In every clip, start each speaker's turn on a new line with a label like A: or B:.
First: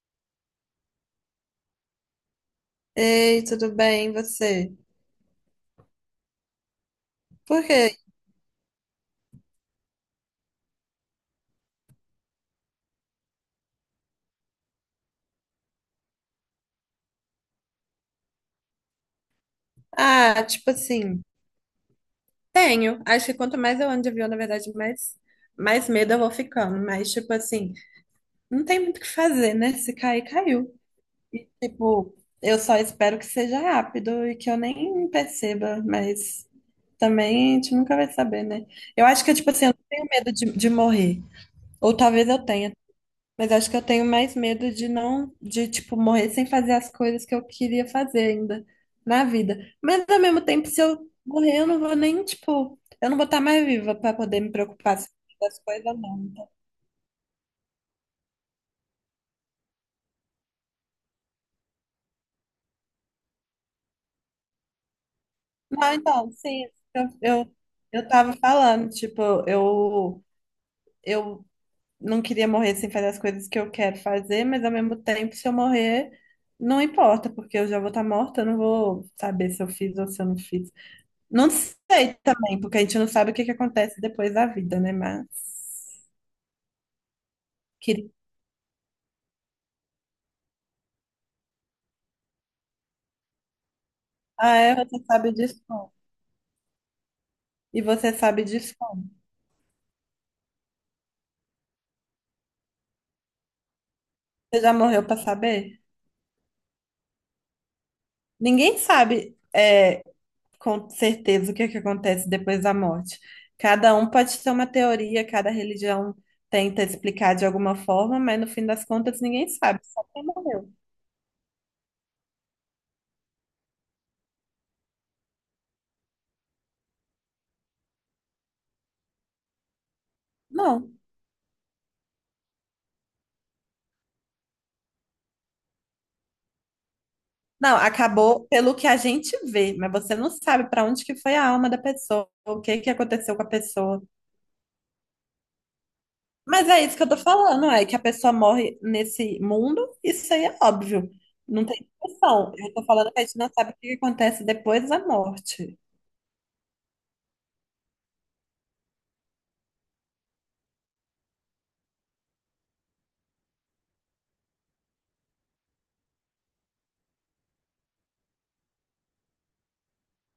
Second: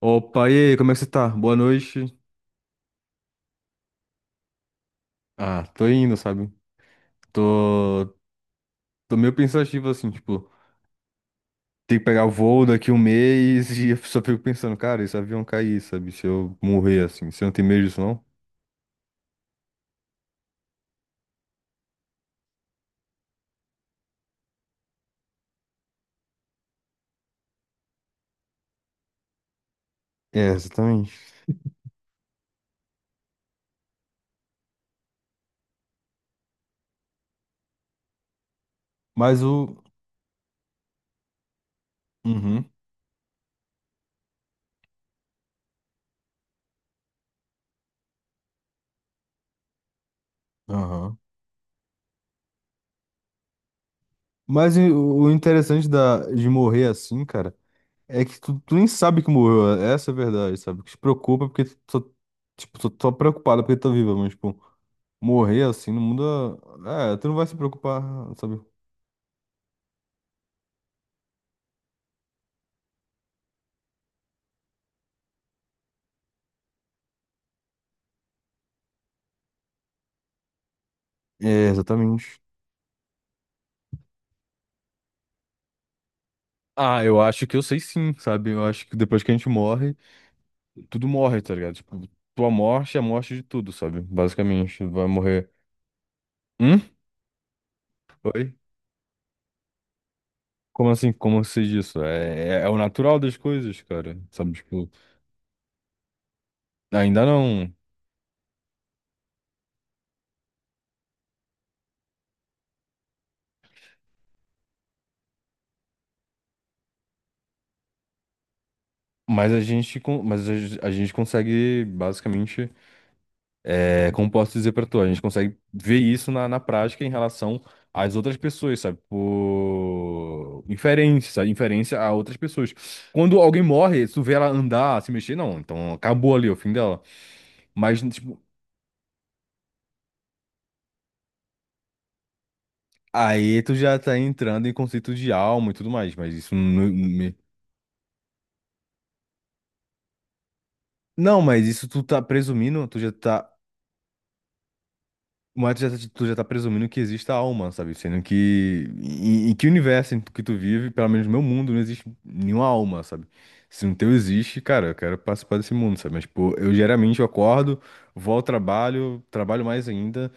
A: Opa, e aí, como é que você tá? Boa noite.
B: Ei, tudo bem, e você?
A: Ah, tô indo, sabe?
B: Por quê?
A: Tô, tô meio pensativo assim, tipo, tem que pegar o voo daqui um mês e eu só fico pensando, cara, esse avião cair, sabe? Se eu morrer assim, você não tem medo disso, não?
B: Ah, tipo assim, tenho. Acho que quanto mais eu ando de avião, na verdade, mais medo eu vou ficando. Mas, tipo assim, não tem muito o que fazer, né? Se cair,
A: É,
B: caiu.
A: exatamente.
B: E, tipo, eu só espero que seja rápido e que eu nem perceba, mas também a gente nunca vai saber, né? Eu acho que,
A: Mas
B: tipo assim, eu
A: o.
B: não tenho medo de morrer. Ou talvez eu
A: Uhum,
B: tenha. Mas acho que eu tenho mais medo de não, de tipo, morrer sem fazer as coisas que eu queria fazer ainda na vida. Mas ao mesmo tempo, se eu
A: aham.
B: morrer, eu não vou nem, tipo, eu não vou estar mais viva para poder me
A: Mas e
B: preocupar se eu
A: o
B: fiz as
A: interessante
B: coisas, não.
A: de
B: Então.
A: morrer assim, cara, é que tu nem sabe que morreu, essa é a verdade, sabe? O que te preocupa é porque tipo, tô preocupado porque tô viva, mas, tipo. Morrer assim
B: Não,
A: não muda.
B: então, sim, eu,
A: É, tu não vai
B: eu,
A: se preocupar,
B: eu tava
A: sabe?
B: falando, tipo, eu, eu não queria morrer sem fazer as coisas que eu quero fazer, mas ao mesmo tempo, se eu morrer, não importa, porque eu já vou estar morta, eu não vou saber se eu fiz ou se eu não fiz. Não
A: É,
B: sei
A: exatamente.
B: também, porque a gente não sabe o que que acontece depois da vida, né? Mas
A: Ah, eu acho que eu sei
B: queria.
A: sim, sabe? Eu acho que depois que a gente morre, tudo morre, tá ligado? Tipo, tua morte é a morte de tudo, sabe?
B: Ah, é,
A: Basicamente,
B: você
A: vai
B: sabe
A: morrer.
B: disso como?
A: Hum?
B: E você sabe
A: Oi?
B: disso como?
A: Como assim? Como eu diz isso? É o natural das coisas, cara. Sabe?
B: Você já
A: Tipo,
B: morreu pra saber?
A: ainda não.
B: Ninguém sabe é, com certeza o que que acontece depois da morte. Cada um pode ter uma teoria, cada religião tenta explicar de alguma forma, mas no fim das contas ninguém
A: Mas
B: sabe, só quem
A: mas
B: morreu.
A: a gente consegue, basicamente. É, como posso dizer pra tu, a gente consegue ver isso na prática em relação às outras pessoas, sabe? Por
B: Não.
A: inferência, sabe? Inferência a outras pessoas. Quando alguém morre, se tu vê ela andar, se mexer, não. Então acabou ali é o fim dela.
B: Não,
A: Mas, tipo,
B: acabou pelo que a gente vê, mas você não sabe para onde que foi a alma da pessoa, o que que aconteceu com a
A: aí tu já
B: pessoa.
A: tá entrando em conceito de alma e tudo mais. Mas isso não.
B: Mas é isso que eu tô falando, é que a pessoa morre nesse mundo, isso aí é óbvio.
A: Não,
B: Não
A: mas
B: tem
A: isso tu tá
B: discussão. Eu tô
A: presumindo, tu já
B: falando que a gente
A: tá.
B: não sabe o que acontece depois da
A: Mas
B: morte.
A: tu já tá presumindo que existe a alma, sabe? Sendo que em que universo em que tu vive, pelo menos no meu mundo, não existe nenhuma alma, sabe? Se no teu existe, cara, eu quero participar desse mundo, sabe? Mas, tipo, eu geralmente eu acordo, vou ao trabalho, trabalho mais ainda,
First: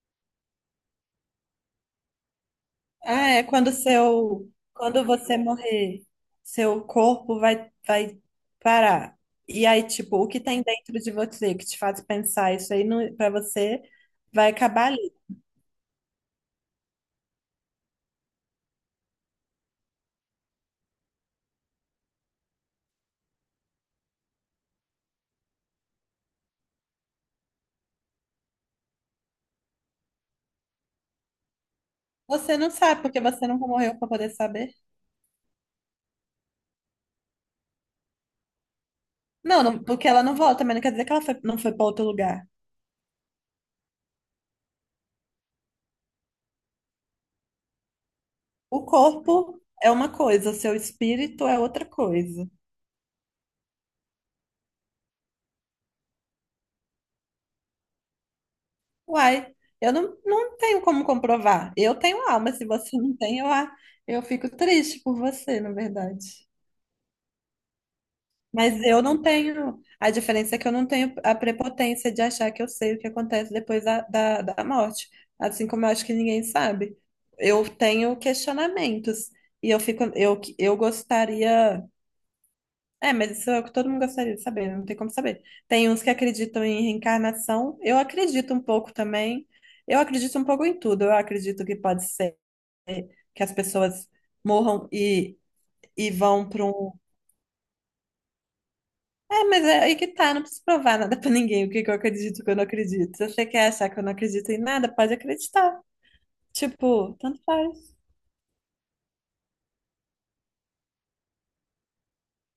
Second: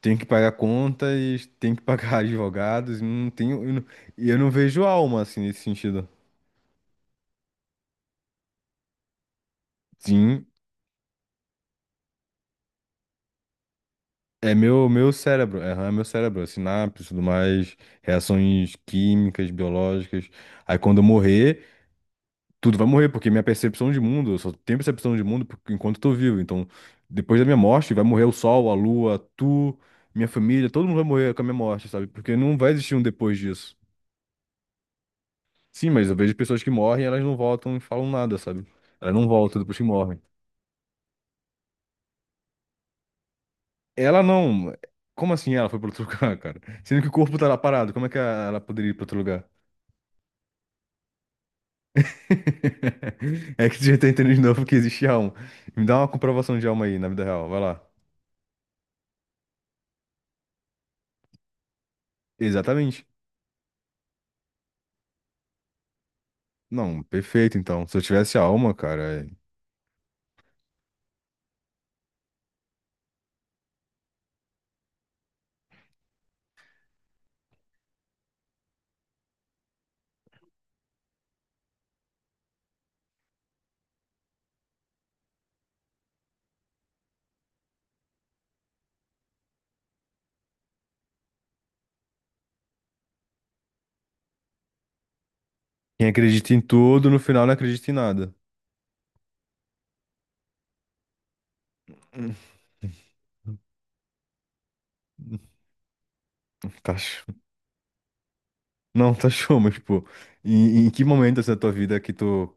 A: tenho que pagar contas, tenho que pagar advogados, não
B: Ah, é
A: tenho, e eu
B: quando
A: não, e eu não
B: seu,
A: vejo
B: quando
A: alma,
B: você
A: assim, nesse
B: morrer,
A: sentido.
B: seu corpo vai parar. E aí, tipo, o que
A: Sim,
B: tem dentro de você que te faz pensar isso aí não, pra você vai
A: é
B: acabar
A: meu
B: ali.
A: cérebro, é meu cérebro, é sinapse, tudo mais, reações químicas, biológicas. Aí quando eu morrer, tudo vai morrer, porque minha percepção de mundo, eu só tenho percepção de mundo enquanto eu tô vivo. Então, depois da minha morte, vai morrer o sol, a lua, tu, minha família, todo mundo vai morrer com a minha morte, sabe? Porque não
B: Você não
A: vai existir
B: sabe,
A: um
B: porque
A: depois
B: você nunca
A: disso.
B: morreu pra poder saber.
A: Sim, mas eu vejo pessoas que morrem, elas não voltam e falam nada, sabe? Elas não voltam depois
B: Não,
A: que
B: porque
A: morrem.
B: ela não volta, mas não quer dizer que ela foi, não foi pra outro lugar.
A: Ela não. Como assim ela foi pra outro lugar, cara? Sendo que o corpo tá lá parado, como é que ela
B: O
A: poderia ir pra outro lugar?
B: corpo é uma coisa, seu espírito é outra coisa.
A: É que tu já tá entendendo de novo que existe alma. Me dá uma comprovação de alma aí, na vida real, vai lá.
B: Uai, eu não tenho como comprovar. Eu tenho alma, se você
A: Exatamente.
B: não tem, eu, a, eu fico triste por você, na verdade.
A: Não, perfeito, então. Se eu tivesse alma,
B: Mas eu não
A: cara,
B: tenho. A diferença é que eu não tenho a prepotência de achar que eu sei o que acontece depois da morte. Assim como eu acho que ninguém sabe. Eu tenho questionamentos. E eu fico, eu gostaria. É, mas isso é o que todo mundo gostaria de saber, não tem como saber. Tem uns que acreditam em reencarnação, eu acredito um pouco também. Eu acredito um pouco em tudo. Eu acredito que pode ser que as pessoas morram
A: quem
B: e vão
A: acredita em
B: para um.
A: tudo, no final não acredita em nada.
B: É, mas é aí que tá, não preciso provar nada para ninguém o que que eu acredito e o que eu não acredito. Se você quer achar que eu não acredito em nada, pode
A: Hum.
B: acreditar.
A: Tá
B: Tipo,
A: show.
B: tanto faz.
A: Não, tá show, mas, pô, em que momento assim, da tua vida que tu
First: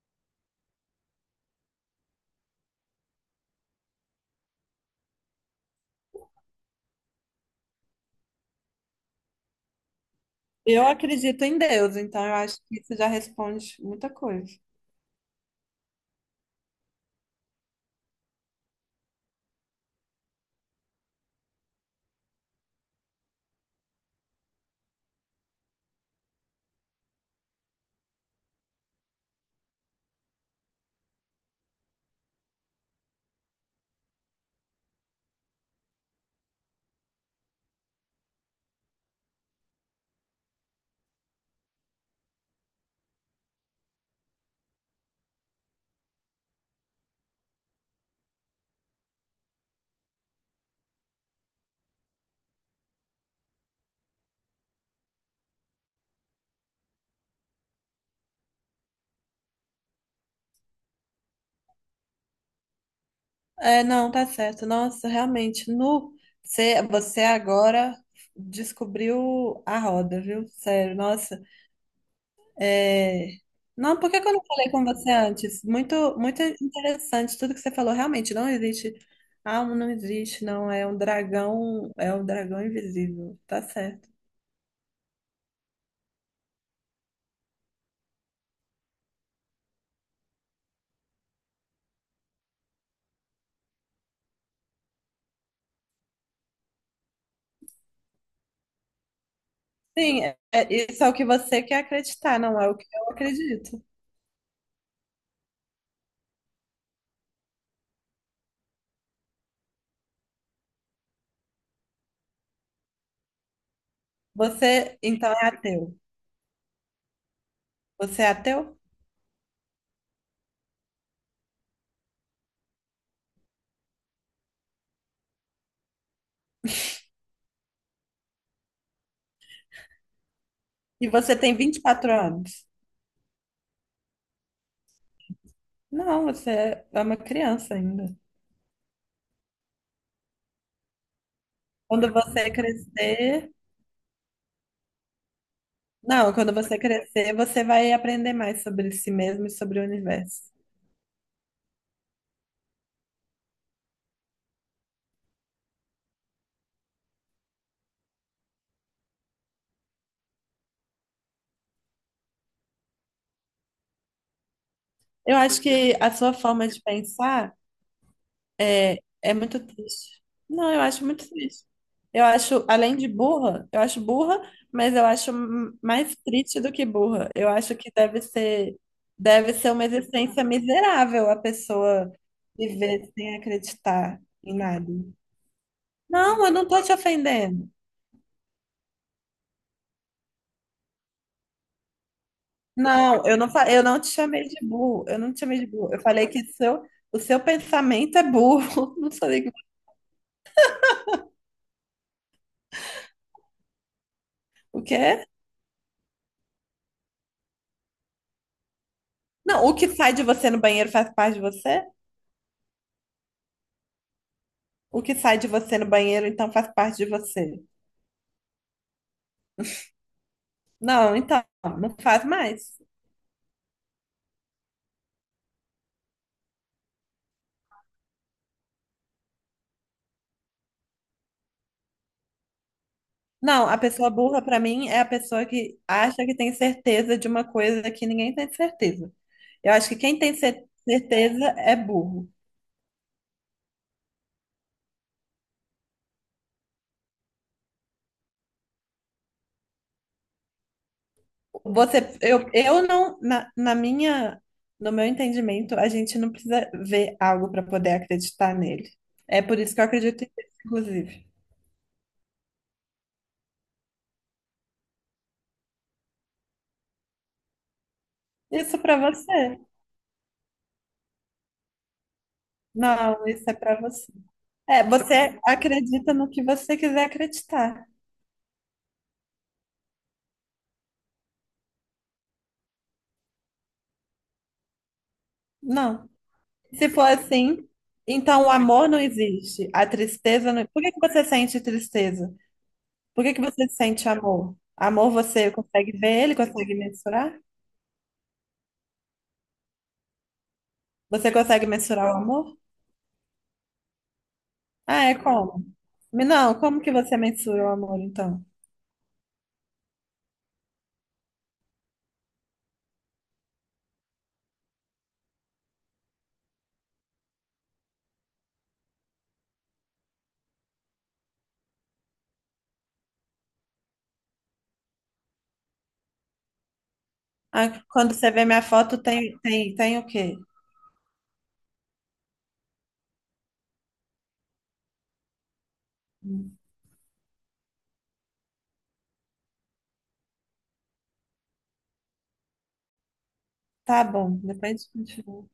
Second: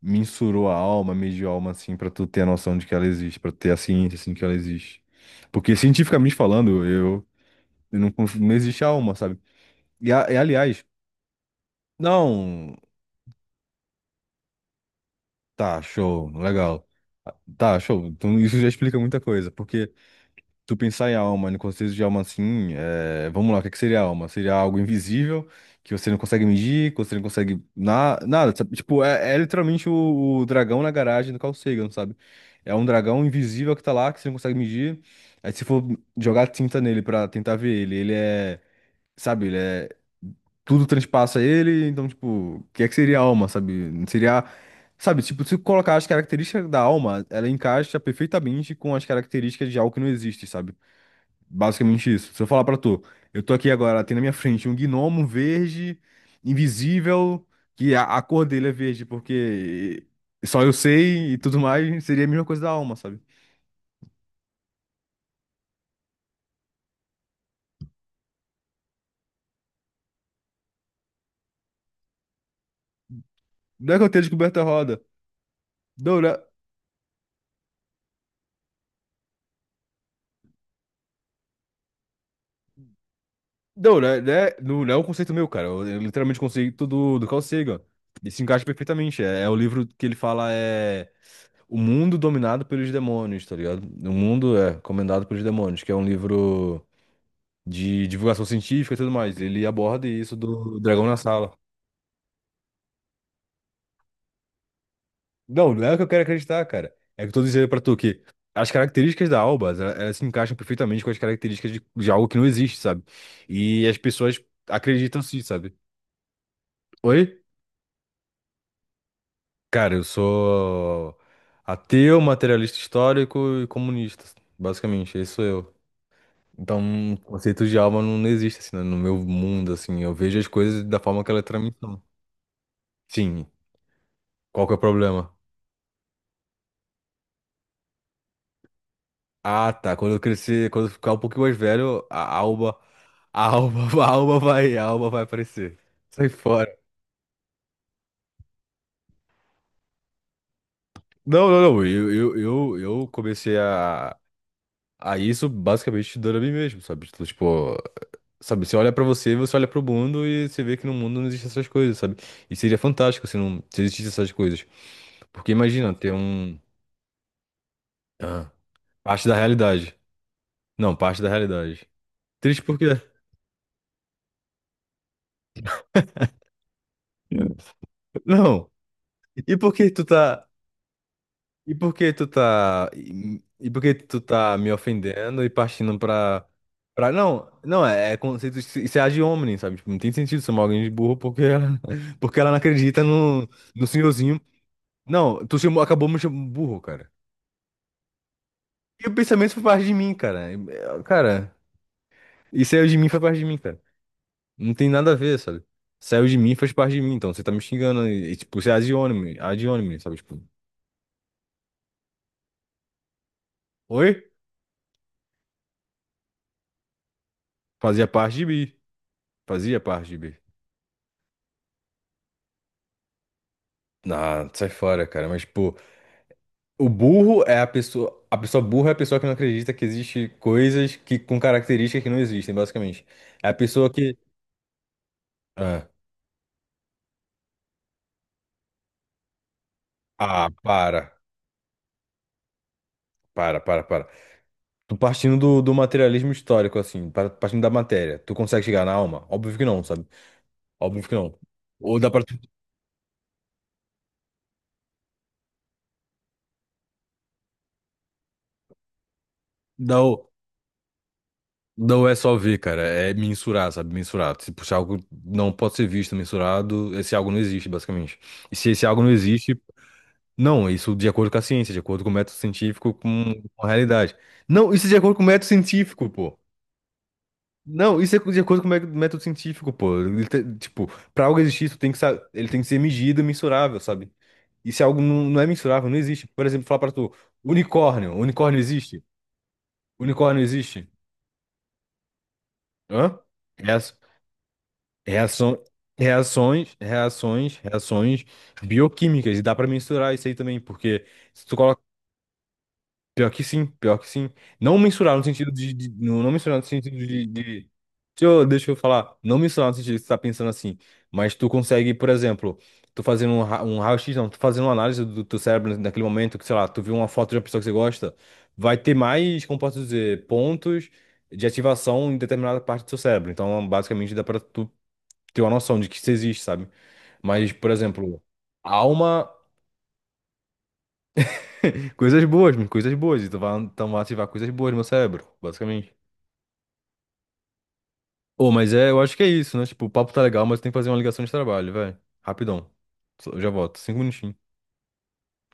A: mensurou a alma, mediu a alma, assim, pra tu ter a noção de que ela existe, pra tu ter a ciência, assim, que ela existe? Porque, cientificamente falando, eu não, conf- não existe a alma, sabe? E, e, aliás,
B: Eu acredito em Deus, então eu acho
A: não,
B: que isso já responde muita coisa.
A: tá, show, legal. Tá, show. Então, isso já explica muita coisa, porque tu pensar em alma, no conceito de alma assim, é, vamos lá, o que é que seria alma? Seria algo invisível que você não consegue medir, que você não consegue nada, sabe? Tipo, é literalmente o dragão na garagem do Carl Sagan, sabe? É um dragão invisível que tá lá, que você não consegue medir. Aí se for jogar tinta nele pra tentar ver ele, ele é, sabe, ele é tudo transpassa ele, então, tipo, o que é que seria a alma, sabe? Seria, sabe, tipo, se colocar as características da alma, ela encaixa perfeitamente com as características de algo que não existe, sabe? Basicamente isso. Se eu falar pra tu, eu tô aqui agora, tem na minha frente um gnomo verde, invisível, que a cor dele é verde, porque só eu sei e tudo mais, seria a mesma coisa da alma, sabe?
B: É, não, tá certo. Nossa, realmente, nu, você agora descobriu a roda, viu? Sério, nossa. É.
A: Não é
B: Não,
A: que
B: por
A: eu
B: que
A: tenha
B: que eu não
A: descoberto a
B: falei com
A: roda.
B: você antes?
A: Não, né?
B: Muito interessante tudo que você falou. Realmente, não existe. Ah, não existe, não. É um dragão invisível. Tá
A: Não,
B: certo.
A: né? Né, não, não é um conceito meu, cara. Eu literalmente conceito do Carl Sagan. E se encaixa perfeitamente. É o livro que ele fala é o mundo dominado pelos demônios, tá ligado? O mundo é comandado pelos demônios, que é um livro de divulgação científica e tudo mais. Ele aborda
B: Sim,
A: isso
B: é, é
A: do
B: isso
A: dragão
B: é o
A: na
B: que
A: sala.
B: você quer acreditar, não é o que eu acredito.
A: Não, não é o que eu quero acreditar, cara. É o que eu tô dizendo pra tu que as características da Alba, elas se encaixam perfeitamente com as características de algo que não existe, sabe? E as pessoas
B: Você,
A: acreditam
B: então,
A: sim,
B: é
A: sabe?
B: ateu.
A: Oi?
B: Você é ateu?
A: Cara, eu sou ateu, materialista histórico e comunista, basicamente, esse sou eu. Então, o conceito de alma não existe assim, né, no meu mundo, assim, eu vejo as coisas da
B: E
A: forma que
B: você
A: elas
B: tem vinte e
A: tramitam.
B: quatro anos.
A: Sim, qual que é o problema?
B: Não, você é uma criança ainda.
A: Ah, tá. Quando eu crescer, quando eu ficar um pouquinho mais velho,
B: Quando
A: a
B: você
A: alma, a
B: crescer,
A: alma, a alma vai aparecer. Sai
B: não, quando
A: fora.
B: você crescer, você vai aprender mais sobre si mesmo e sobre o universo.
A: Não, não, não. Eu comecei a isso basicamente dando a mim mesmo, sabe? Tipo, sabe? Você olha pra você, você olha pro mundo e você vê que no mundo não existem essas coisas, sabe? E seria fantástico se não se existissem essas coisas.
B: Eu
A: Porque
B: acho
A: imagina
B: que a
A: ter
B: sua
A: um.
B: forma de pensar
A: Ah,
B: é
A: parte
B: é
A: da
B: muito
A: realidade.
B: triste. Não, eu
A: Não,
B: acho
A: parte da
B: muito triste.
A: realidade.
B: Eu
A: Triste
B: acho,
A: porque.
B: além de burra, eu acho burra, mas eu acho m, mais triste do que burra. Eu acho que
A: Não.
B: deve
A: E por
B: ser uma
A: que tu
B: existência
A: tá.
B: miserável a
A: E por que
B: pessoa
A: tu tá
B: viver sem
A: e por que tu
B: acreditar em
A: tá me
B: nada.
A: ofendendo e partindo
B: Não,
A: pra
B: eu não tô te
A: para não,
B: ofendendo.
A: não é, é conceito isso é ad hominem, sabe? Tipo, não tem sentido chamar alguém de burro porque ela, porque ela não acredita
B: Não, eu
A: no
B: não, fa, eu
A: no
B: não te
A: senhorzinho.
B: chamei de burro. Eu não te
A: Não, tu
B: chamei de
A: chamou,
B: burro. Eu
A: acabou me
B: falei que
A: chamando de burro, cara.
B: o seu pensamento é burro.
A: E
B: Não
A: o
B: falei
A: pensamento
B: que
A: foi parte de mim, cara. Cara, e saiu de mim foi parte de mim, cara. Não
B: o
A: tem
B: que
A: nada a
B: é?
A: ver, sabe? Saiu de mim faz parte de mim, então você tá me xingando e, tipo, você é
B: Não,
A: ad
B: o que
A: hominem,
B: sai
A: sabe?
B: de
A: Tipo,
B: você no banheiro faz parte de você?
A: oi?
B: O que sai de você no banheiro, então faz parte de você.
A: Fazia parte de mim, fazia parte de mim.
B: Não, então, não faz mais.
A: Ah, sai fora, cara. Mas, pô, o burro é a pessoa. A pessoa burra é a pessoa que não acredita que existe coisas que, com características que não existem, basicamente. É a
B: Não, a
A: pessoa
B: pessoa
A: que.
B: burra, pra mim, é a pessoa que
A: Ah,
B: acha que tem certeza de uma coisa que ninguém tem certeza. Eu acho que quem tem
A: ah,
B: cer,
A: para.
B: certeza é burro.
A: Para, para, para. Tu partindo do materialismo histórico, assim, partindo da matéria, tu consegue chegar na alma? Óbvio que não, sabe? Óbvio que não. Ou dá
B: Você,
A: pra.
B: eu não, na minha, no meu entendimento, a gente não precisa ver algo para poder acreditar nele. É por isso que eu
A: Dá,
B: acredito
A: o-
B: em Deus, inclusive.
A: não é só ver, cara. É mensurar, sabe? Mensurar. Tipo, se puxar algo não pode ser visto, mensurado, esse algo não existe, basicamente. E se
B: Isso
A: esse
B: pra
A: algo não
B: você.
A: existe. Não, isso de acordo com a ciência, de acordo com o método científico,
B: Não,
A: com
B: isso é
A: com a
B: pra você.
A: realidade. Não,
B: É,
A: isso é de acordo com o
B: você
A: método científico,
B: acredita no
A: pô.
B: que você quiser acreditar.
A: Não, isso é de acordo com o método científico, pô. Ele tipo, pra algo existir, isso tem que, ele tem que ser medido e mensurável, sabe? E se algo não é mensurável, não
B: Não.
A: existe. Por exemplo, falar
B: Se
A: pra
B: for
A: tu,
B: assim,
A: unicórnio,
B: então o
A: unicórnio
B: amor não
A: existe?
B: existe. A
A: Unicórnio
B: tristeza não. Por
A: existe?
B: que que você sente tristeza?
A: Hã?
B: Por que que você
A: Reaço-
B: sente amor? Amor você
A: Reação,
B: consegue ver ele, consegue
A: reações,
B: mensurar?
A: reações, reações bioquímicas, e dá pra mensurar isso aí também, porque
B: Você
A: se tu.
B: consegue mensurar o amor?
A: Pior que sim, pior que sim. Não
B: Ah, é
A: mensurar no sentido
B: como?
A: de-, não,
B: Me,
A: não mensurar
B: não,
A: no
B: como que
A: sentido
B: você
A: de,
B: mensura o
A: de-.
B: amor,
A: Deixa
B: então?
A: eu, deixa eu falar. Não mensurar no sentido de que você tá pensando assim. Mas tu consegue, por exemplo, tu fazendo um raio-x, não, tu fazendo uma análise do teu cérebro naquele momento, que, sei lá, tu viu uma foto de uma pessoa que você gosta, vai ter mais, como posso dizer, pontos de ativação em determinada parte do seu cérebro. Então, basicamente, dá pra tu ter uma noção de que isso existe, sabe? Mas, por
B: Ah, quando
A: exemplo,
B: você vê minha foto,
A: alma.
B: tem o quê?
A: Coisas boas, mano, coisas boas. Então vai ativar coisas boas no meu cérebro, basicamente. Ô, mas é, eu acho que é isso, né? Tipo, o papo tá legal, mas tem que fazer uma ligação de trabalho, velho. Rapidão. Já volto. Cinco
B: Tá bom,
A: minutinhos.
B: depois a gente continua.